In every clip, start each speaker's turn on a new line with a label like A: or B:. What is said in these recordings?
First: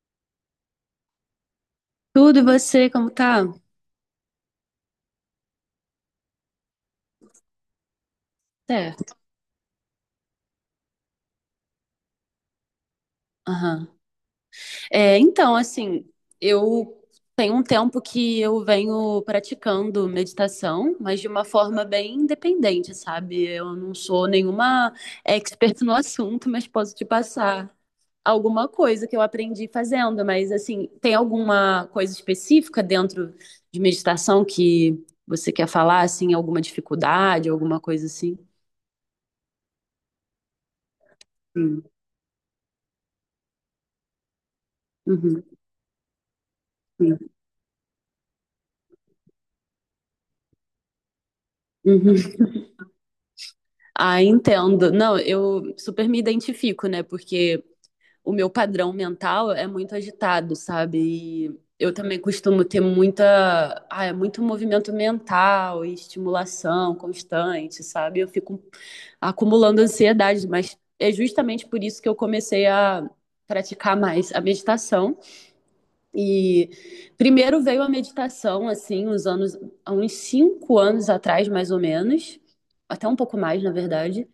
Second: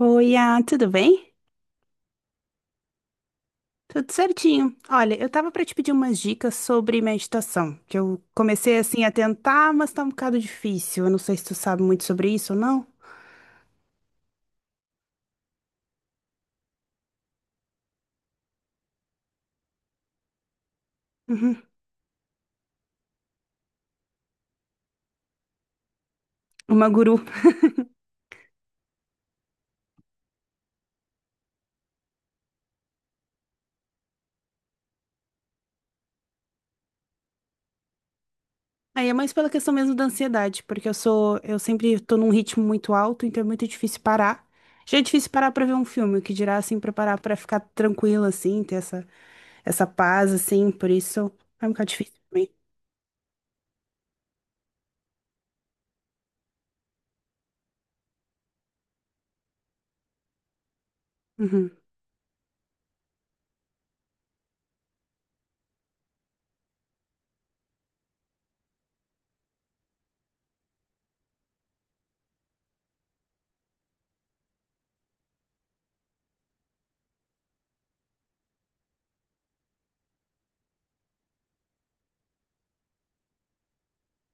A: Oi, tudo bem?
B: Tudo e você, como tá?
A: Tudo certinho. Olha, eu tava pra te pedir umas dicas sobre meditação, que eu comecei assim a
B: Certo.
A: tentar, mas tá um bocado difícil. Eu não sei se tu sabe muito sobre isso ou não.
B: Aham. É, então, assim, eu tenho um tempo que eu venho praticando meditação, mas de uma
A: Uhum.
B: forma bem independente, sabe? Eu não sou nenhuma expert no assunto, mas
A: Uma
B: posso te
A: guru.
B: passar alguma coisa que eu aprendi fazendo. Mas, assim, tem alguma coisa específica dentro de meditação que você quer falar, assim, alguma dificuldade, alguma coisa assim?
A: Aí é mais pela questão mesmo da ansiedade, porque eu
B: Sim.
A: sempre tô num ritmo muito alto, então é muito difícil parar. Já é difícil
B: Uhum.
A: parar pra ver um filme, o que dirá assim pra parar
B: Sim.
A: pra ficar tranquila assim, ter essa paz assim, por isso é um bocado difícil
B: Uhum.
A: pra mim.
B: Ah, entendo. Não, eu super me identifico, né? Porque o meu padrão mental é muito agitado, sabe? E
A: Uhum.
B: eu também costumo ter muita, é muito movimento mental e estimulação constante, sabe? Eu fico acumulando ansiedade, mas é justamente por isso que eu comecei a praticar mais a meditação. E primeiro veio a meditação, assim, uns anos, há uns 5 anos atrás, mais ou menos, até um pouco mais, na verdade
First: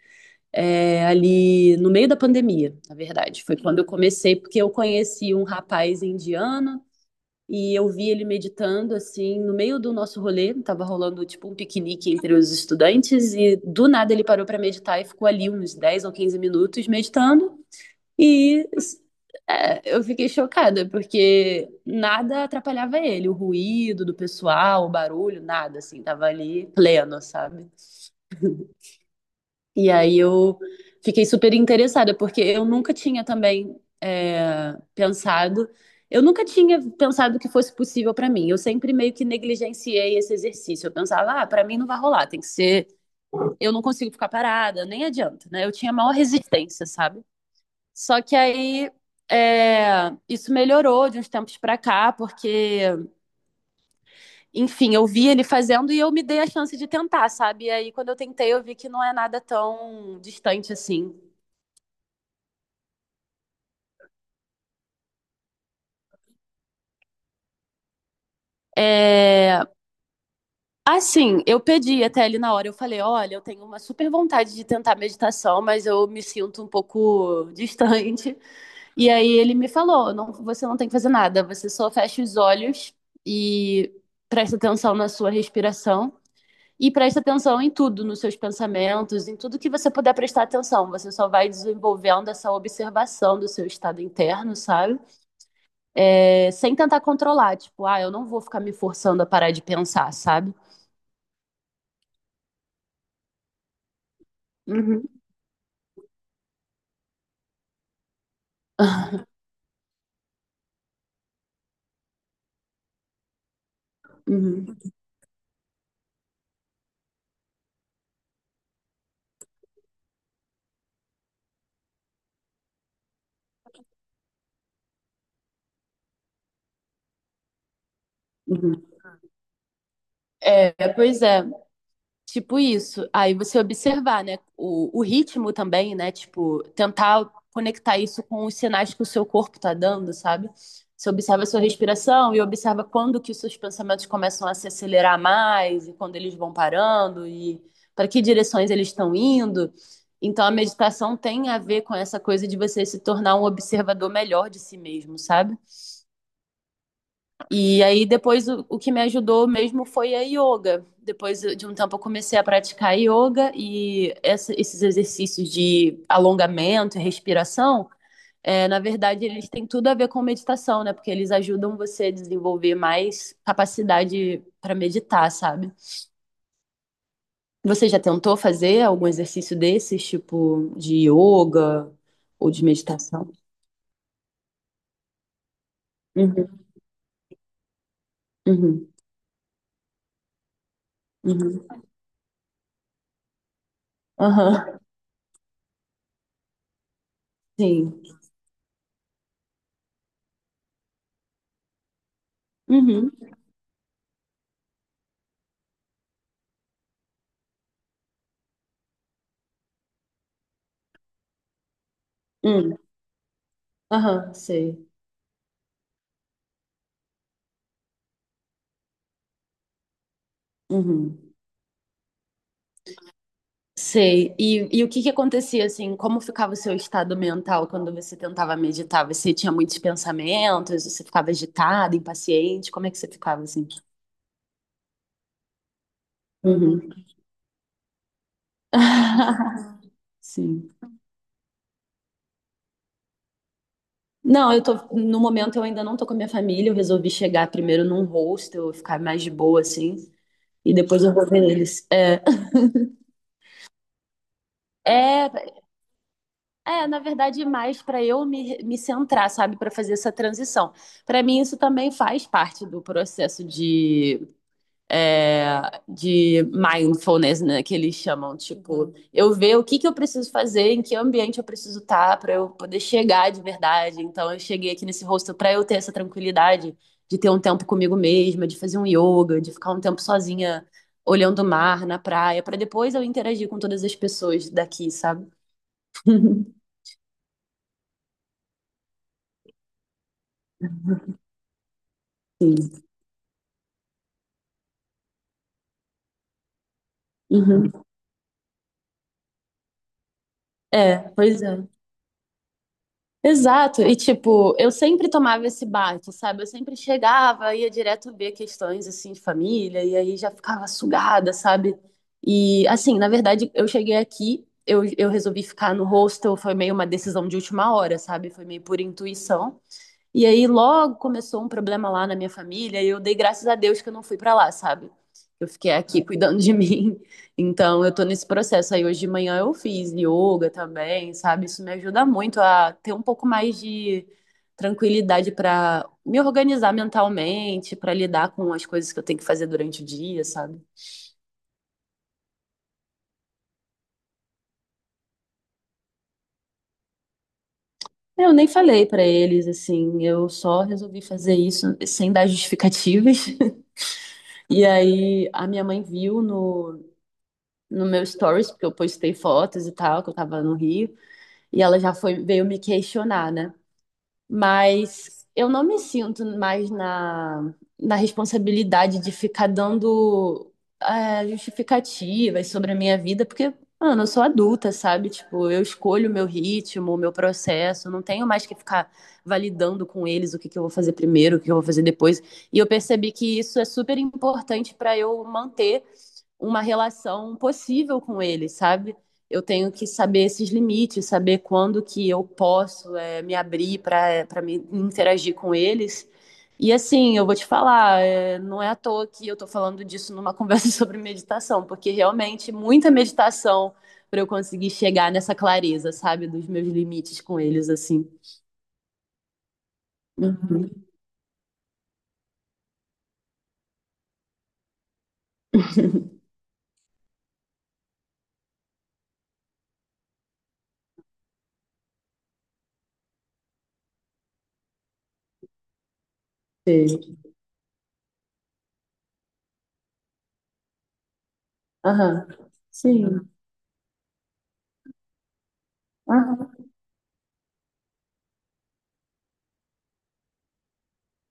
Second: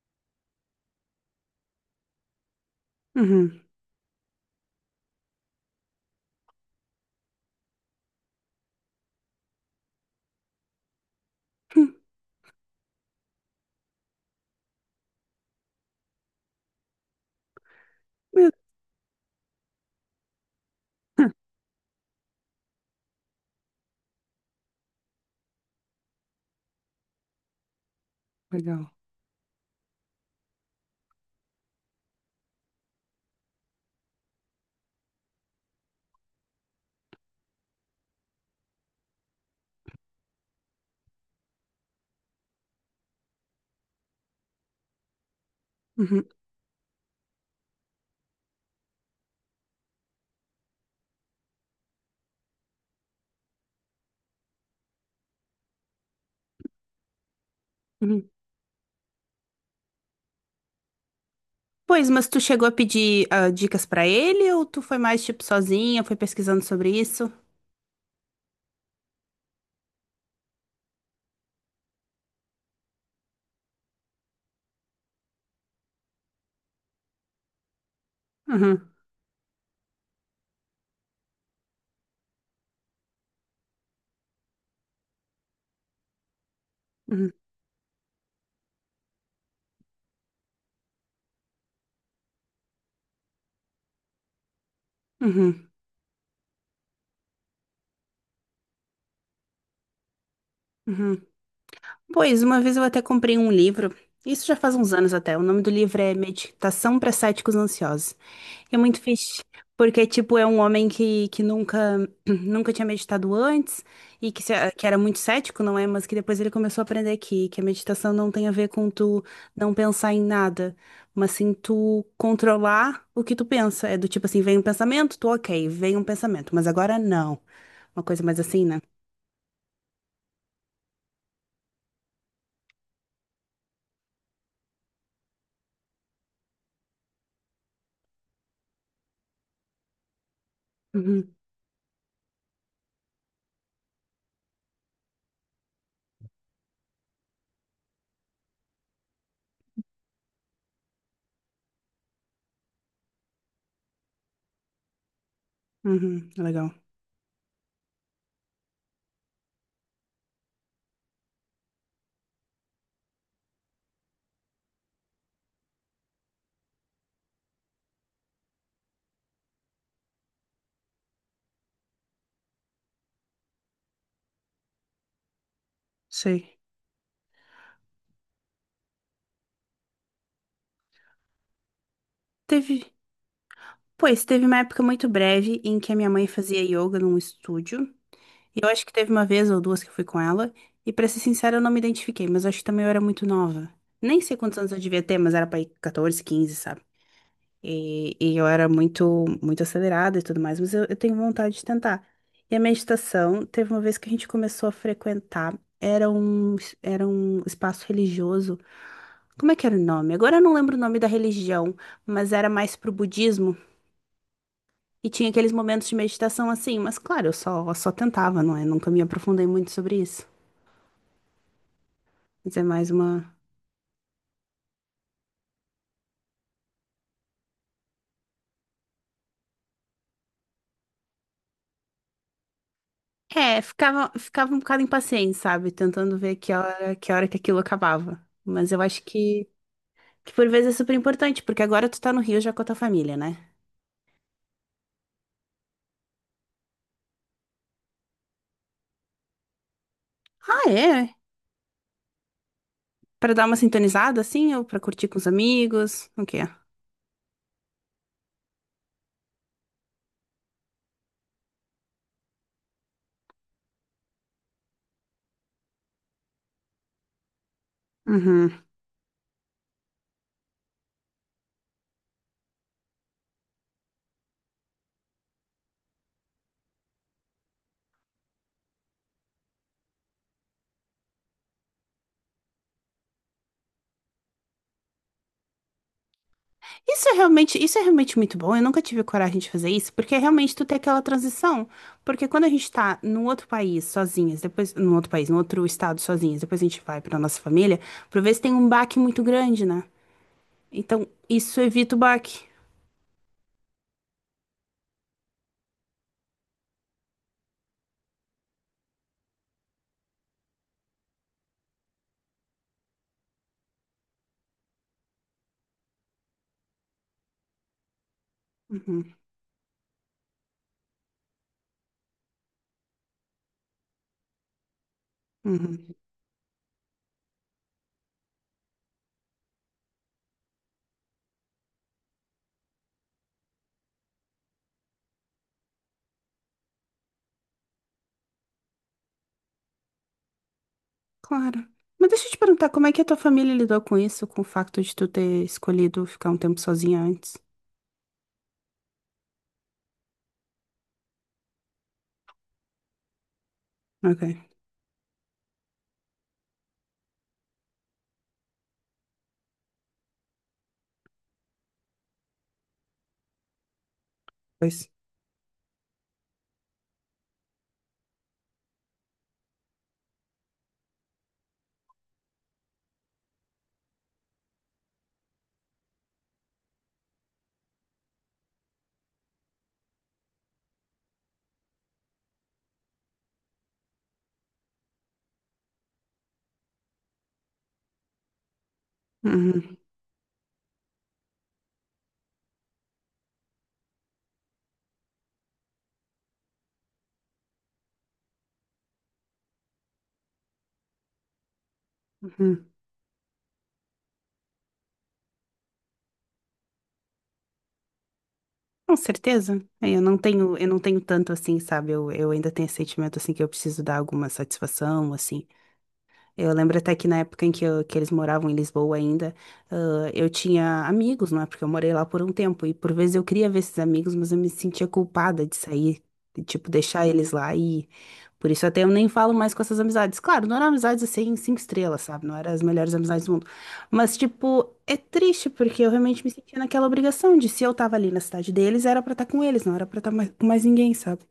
B: ali no meio da pandemia, na verdade. Foi
A: Uhum.
B: quando eu comecei, porque eu conheci um rapaz indiano e eu vi ele meditando assim no meio do nosso rolê, tava rolando tipo um
A: Hum.
B: piquenique entre os estudantes e do nada ele parou para meditar e ficou ali uns 10 ou 15 minutos meditando e eu fiquei chocada porque nada atrapalhava ele, o ruído do pessoal, o barulho, nada assim, tava ali pleno, sabe?
A: Legal.
B: E aí eu fiquei super interessada, porque eu nunca tinha também é, pensado, eu nunca tinha pensado que fosse possível para mim. Eu sempre meio que negligenciei esse exercício. Eu pensava, ah, para mim não vai rolar, tem que ser, eu não consigo ficar parada, nem adianta, né? Eu tinha maior
A: Uhum.
B: resistência, sabe? Só que aí é, isso melhorou de uns tempos pra cá, porque, enfim, eu vi ele fazendo e eu me dei a chance de tentar, sabe? E aí, quando eu
A: Uhum.
B: tentei, eu vi que não é nada tão distante assim.
A: Pois, mas tu chegou a pedir dicas pra ele ou tu foi mais tipo sozinha, foi pesquisando sobre isso?
B: É, assim, eu pedi até ele na hora, eu falei, olha, eu tenho uma super vontade de tentar meditação, mas eu me sinto um pouco distante.
A: Uhum,
B: E aí ele me falou, não, você não tem que fazer nada, você só fecha os olhos e presta atenção na sua respiração e presta
A: uhum,
B: atenção em tudo, nos seus pensamentos, em tudo que você puder prestar atenção. Você só vai desenvolvendo essa observação do seu estado interno, sabe?
A: uhum,
B: É, sem tentar controlar, tipo, ah, eu não vou ficar me forçando a parar de pensar, sabe?
A: uhum. Pois, uma vez eu até comprei um livro, isso já faz uns anos
B: Uhum.
A: até. O nome do livro é Meditação para Céticos Ansiosos. É muito fixe, porque, tipo, é um homem que nunca, nunca tinha meditado antes e
B: Uhum.
A: que era muito cético, não é? Mas que depois ele começou a aprender que a meditação não tem a ver com tu não pensar em nada, mas sim tu controlar o que tu pensa. É do tipo assim, vem um pensamento, tu ok, vem um pensamento, mas agora não. Uma coisa mais assim, né?
B: Uhum. É, pois é, tipo isso. Aí você observar, né, o ritmo também, né, tipo, tentar conectar isso com os sinais que o seu corpo tá dando, sabe? Você
A: Uhum,
B: observa a sua respiração e observa quando que os seus pensamentos começam a se acelerar mais e quando eles vão parando e para que direções eles estão indo. Então a meditação tem a ver com essa coisa de você se tornar um observador melhor de si mesmo, sabe?
A: uhum, legal.
B: E aí depois o que me ajudou mesmo foi a yoga. Depois de um tempo eu comecei a praticar yoga e esses exercícios de alongamento e respiração, na verdade eles têm tudo a ver com meditação, né? Porque eles ajudam você a desenvolver mais capacidade para meditar, sabe?
A: Sei.
B: Você já tentou fazer algum exercício desses, tipo de yoga ou de
A: Teve,
B: meditação?
A: pois, teve uma época muito breve em que a minha mãe fazia
B: Uhum,
A: yoga num estúdio. E eu acho
B: uhum,
A: que teve uma vez ou duas que eu fui com ela, e pra ser sincera, eu
B: uhum,
A: não me identifiquei, mas eu acho que também eu era muito nova. Nem sei quantos anos eu
B: aham,
A: devia ter, mas era pra ir 14, 15, sabe?
B: sim,
A: E eu era muito, muito acelerada e tudo mais, mas eu tenho vontade de tentar. E a
B: uhum,
A: meditação, teve uma vez que a gente começou a frequentar, era um espaço religioso. Como é que era o nome? Agora eu não lembro o nome da religião, mas era mais
B: uhum,
A: pro budismo.
B: aham, sei.
A: E tinha aqueles momentos de meditação assim, mas claro, só tentava, não é? Nunca me aprofundei muito sobre isso.
B: Uhum.
A: Mas é mais uma.
B: Sei. E o que que acontecia assim? Como ficava o seu estado mental quando você tentava meditar? Você tinha muitos pensamentos? Você ficava agitada, impaciente? Como é que você ficava
A: É,
B: assim?
A: ficava um bocado impaciente, sabe? Tentando ver
B: Uhum.
A: que hora que aquilo acabava. Mas que por
B: Sim.
A: vezes é super importante, porque agora tu tá no Rio já com a tua família, né?
B: Não, eu tô, no momento eu ainda não tô com a minha família, eu resolvi chegar primeiro num hostel, ficar mais de boa assim,
A: Ah,
B: e depois eu
A: é?
B: vou ver eles.
A: Pra dar uma sintonizada, assim, ou pra curtir com os
B: É,
A: amigos, o quê?
B: é na verdade, mais para eu me centrar, sabe, para fazer essa transição. Para mim isso também faz parte do processo de é, de mindfulness, né, que eles chamam,
A: Uhum.
B: tipo, eu ver o que que eu preciso fazer, em que ambiente eu preciso estar para eu poder chegar de verdade. Então eu cheguei aqui nesse hostel para eu ter essa tranquilidade de ter um tempo comigo mesma, de fazer um yoga, de ficar um tempo sozinha olhando o mar na praia, para depois eu interagir com todas as pessoas daqui, sabe?
A: Isso é realmente muito bom. Eu nunca tive coragem de fazer isso, porque é realmente tu tem aquela transição. Porque quando a gente
B: Sim.
A: tá num outro país sozinhas, depois, num outro país, num outro estado sozinhas, depois a gente vai pra nossa
B: Uhum.
A: família, por vezes tem um baque muito grande, né?
B: É,
A: Então,
B: pois
A: isso
B: é.
A: evita o baque.
B: Exato, e tipo, eu sempre tomava esse baque, sabe? Eu sempre chegava, ia direto ver questões assim de família, e aí já ficava sugada, sabe? E assim, na verdade, eu cheguei aqui, eu resolvi ficar no hostel, foi meio uma decisão de última hora, sabe? Foi meio por
A: Uhum,
B: intuição. E aí logo começou um problema lá na minha família e eu dei graças a Deus que eu não fui pra lá, sabe? Eu fiquei
A: uhum.
B: aqui cuidando de mim. Então eu tô nesse processo aí. Hoje de manhã eu fiz yoga também, sabe? Isso me ajuda muito a ter um pouco mais de tranquilidade pra me organizar mentalmente, pra lidar com as coisas que eu tenho que fazer durante o dia, sabe?
A: Claro. Mas deixa eu te perguntar, como é que a tua família lidou com isso, com o facto de tu ter escolhido ficar um tempo sozinha antes?
B: Eu nem falei pra eles assim, eu só resolvi fazer isso sem dar justificativas.
A: Ok,
B: E aí a minha mãe viu no meu stories, porque eu postei fotos e tal, que eu tava no Rio, e ela já foi, veio me questionar, né?
A: pois.
B: Mas eu não me sinto mais na responsabilidade de ficar dando justificativas sobre a minha vida, porque, mano, eu sou adulta, sabe? Tipo, eu escolho o meu ritmo, o meu processo, não tenho mais que ficar validando com eles o que que eu vou fazer primeiro, o que eu vou fazer depois. E eu percebi que isso é super importante para eu manter uma relação possível com ele, sabe? Eu tenho
A: Uhum,
B: que saber esses limites, saber quando que eu posso me abrir para me interagir com eles. E assim, eu vou te falar, é, não é à toa que eu tô falando disso numa conversa sobre meditação, porque realmente
A: uhum.
B: muita meditação para eu conseguir chegar nessa clareza, sabe, dos meus limites com eles, assim.
A: Com certeza. É, eu não tenho, eu
B: Uhum.
A: não tenho tanto assim, sabe? Eu ainda tenho esse sentimento assim que eu preciso dar alguma satisfação, assim. Eu lembro até que na época em que eles moravam em Lisboa ainda, eu tinha amigos, não é? Porque eu morei lá por um tempo. E por vezes eu queria ver esses amigos, mas eu me sentia culpada de sair, de, tipo, deixar
B: Sei.
A: eles lá. E por isso até eu nem falo mais com essas amizades. Claro, não eram amizades assim, cinco estrelas, sabe?
B: Aham.
A: Não eram as melhores amizades
B: Sim.
A: do mundo. Mas, tipo, é triste, porque eu realmente me
B: Aham.
A: sentia naquela obrigação de se eu tava ali na cidade deles, era pra estar com eles, não era pra estar mais, com mais ninguém, sabe?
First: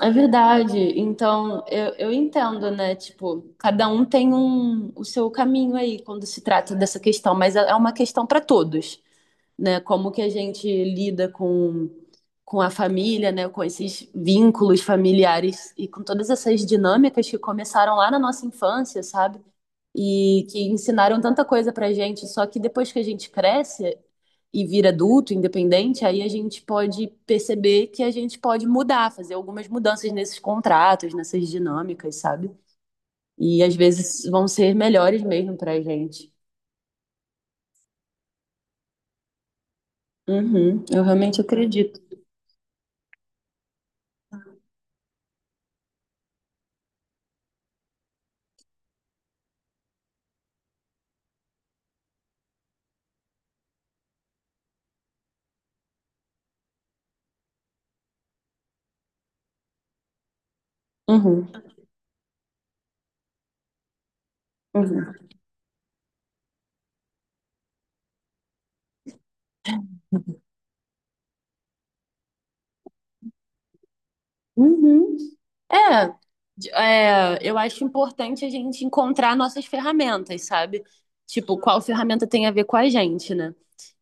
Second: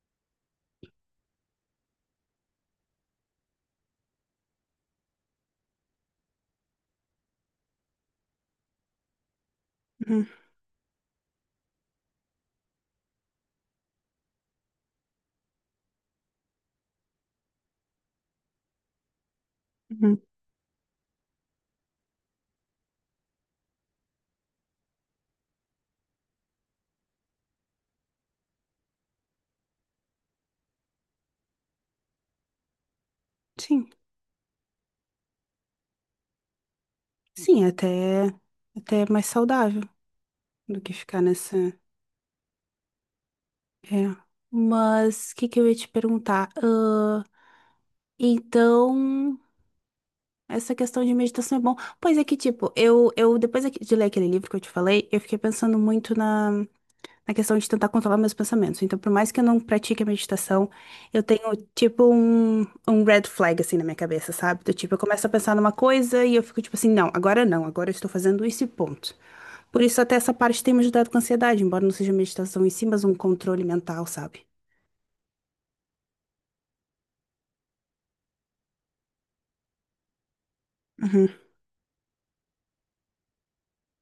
B: É verdade. Então, eu entendo, né? Tipo, cada um tem um, o seu caminho aí quando se trata dessa questão, mas é uma questão para todos, né? Como que
A: Uhum,
B: a gente lida com a família, né? Com esses vínculos familiares e com todas essas dinâmicas que começaram lá na nossa infância, sabe?
A: uhum.
B: E que ensinaram tanta coisa pra gente, só que depois que a gente cresce e vira adulto, independente, aí a gente pode perceber que a gente pode mudar, fazer algumas mudanças nesses contratos, nessas dinâmicas, sabe? E às
A: Sim,
B: vezes vão ser melhores mesmo pra gente.
A: sim, até, até é mais saudável. Do
B: Uhum,
A: que
B: eu
A: ficar
B: realmente
A: nessa.
B: acredito.
A: É. Mas o que que eu ia te perguntar? Ah, então, essa questão de meditação é bom. Pois é que, tipo, eu depois de ler aquele livro que eu te falei, eu fiquei pensando muito na questão de tentar controlar meus pensamentos. Então, por mais que eu não pratique a meditação, eu
B: Uhum.
A: tenho, tipo, um red flag, assim, na minha cabeça, sabe? Do tipo, eu começo a pensar numa coisa e eu fico, tipo assim, não, agora não, agora eu estou fazendo isso e ponto. Por isso, até essa parte tem me ajudado com a ansiedade, embora não seja meditação em si, mas um controle mental, sabe?
B: Uhum. É, eu acho importante a gente encontrar nossas ferramentas, sabe?
A: Uhum,
B: Tipo, qual ferramenta tem a ver com a gente, né?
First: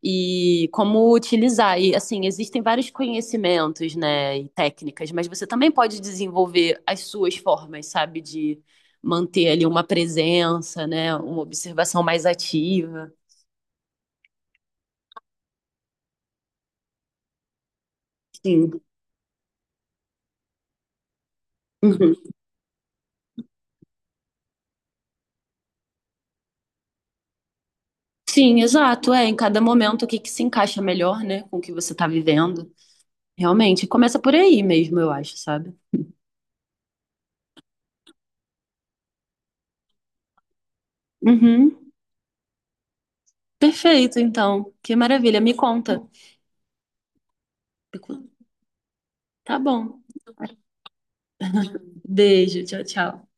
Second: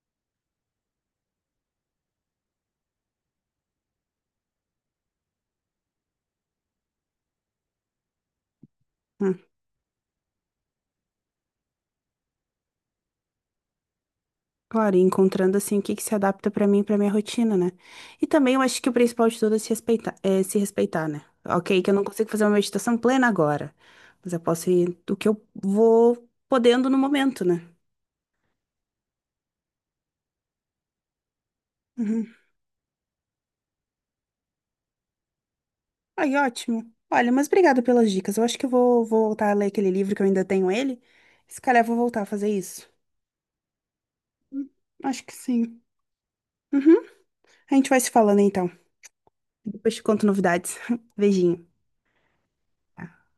B: E como utilizar. E, assim, existem vários conhecimentos, né, e técnicas, mas você também pode desenvolver as suas formas, sabe? De
A: uhum.
B: manter ali uma presença, né? Uma observação mais ativa.
A: Claro, e encontrando assim o que que se adapta pra mim, e pra minha rotina, né? E também eu
B: Sim.
A: acho que o principal de tudo é se respeitar, né? Ok, que eu não
B: Uhum.
A: consigo fazer uma meditação plena agora, mas eu posso ir do que eu vou podendo no momento, né?
B: Sim, exato. É, em cada momento o que que se encaixa melhor, né, com o que você tá
A: Uhum.
B: vivendo. Realmente, começa por aí mesmo, eu acho, sabe?
A: Ai, ótimo. Olha, mas obrigado pelas dicas. Eu acho que vou voltar a ler aquele livro que eu ainda tenho ele. Se calhar eu
B: Uhum.
A: vou voltar a fazer isso.
B: Perfeito,
A: Hum.
B: então. Que
A: Acho que
B: maravilha. Me
A: sim.
B: conta.
A: Uhum. A gente vai se falando então.
B: Tá
A: Depois
B: bom.
A: te conto novidades. Beijinho.
B: Beijo. Tchau,
A: Tá.
B: tchau.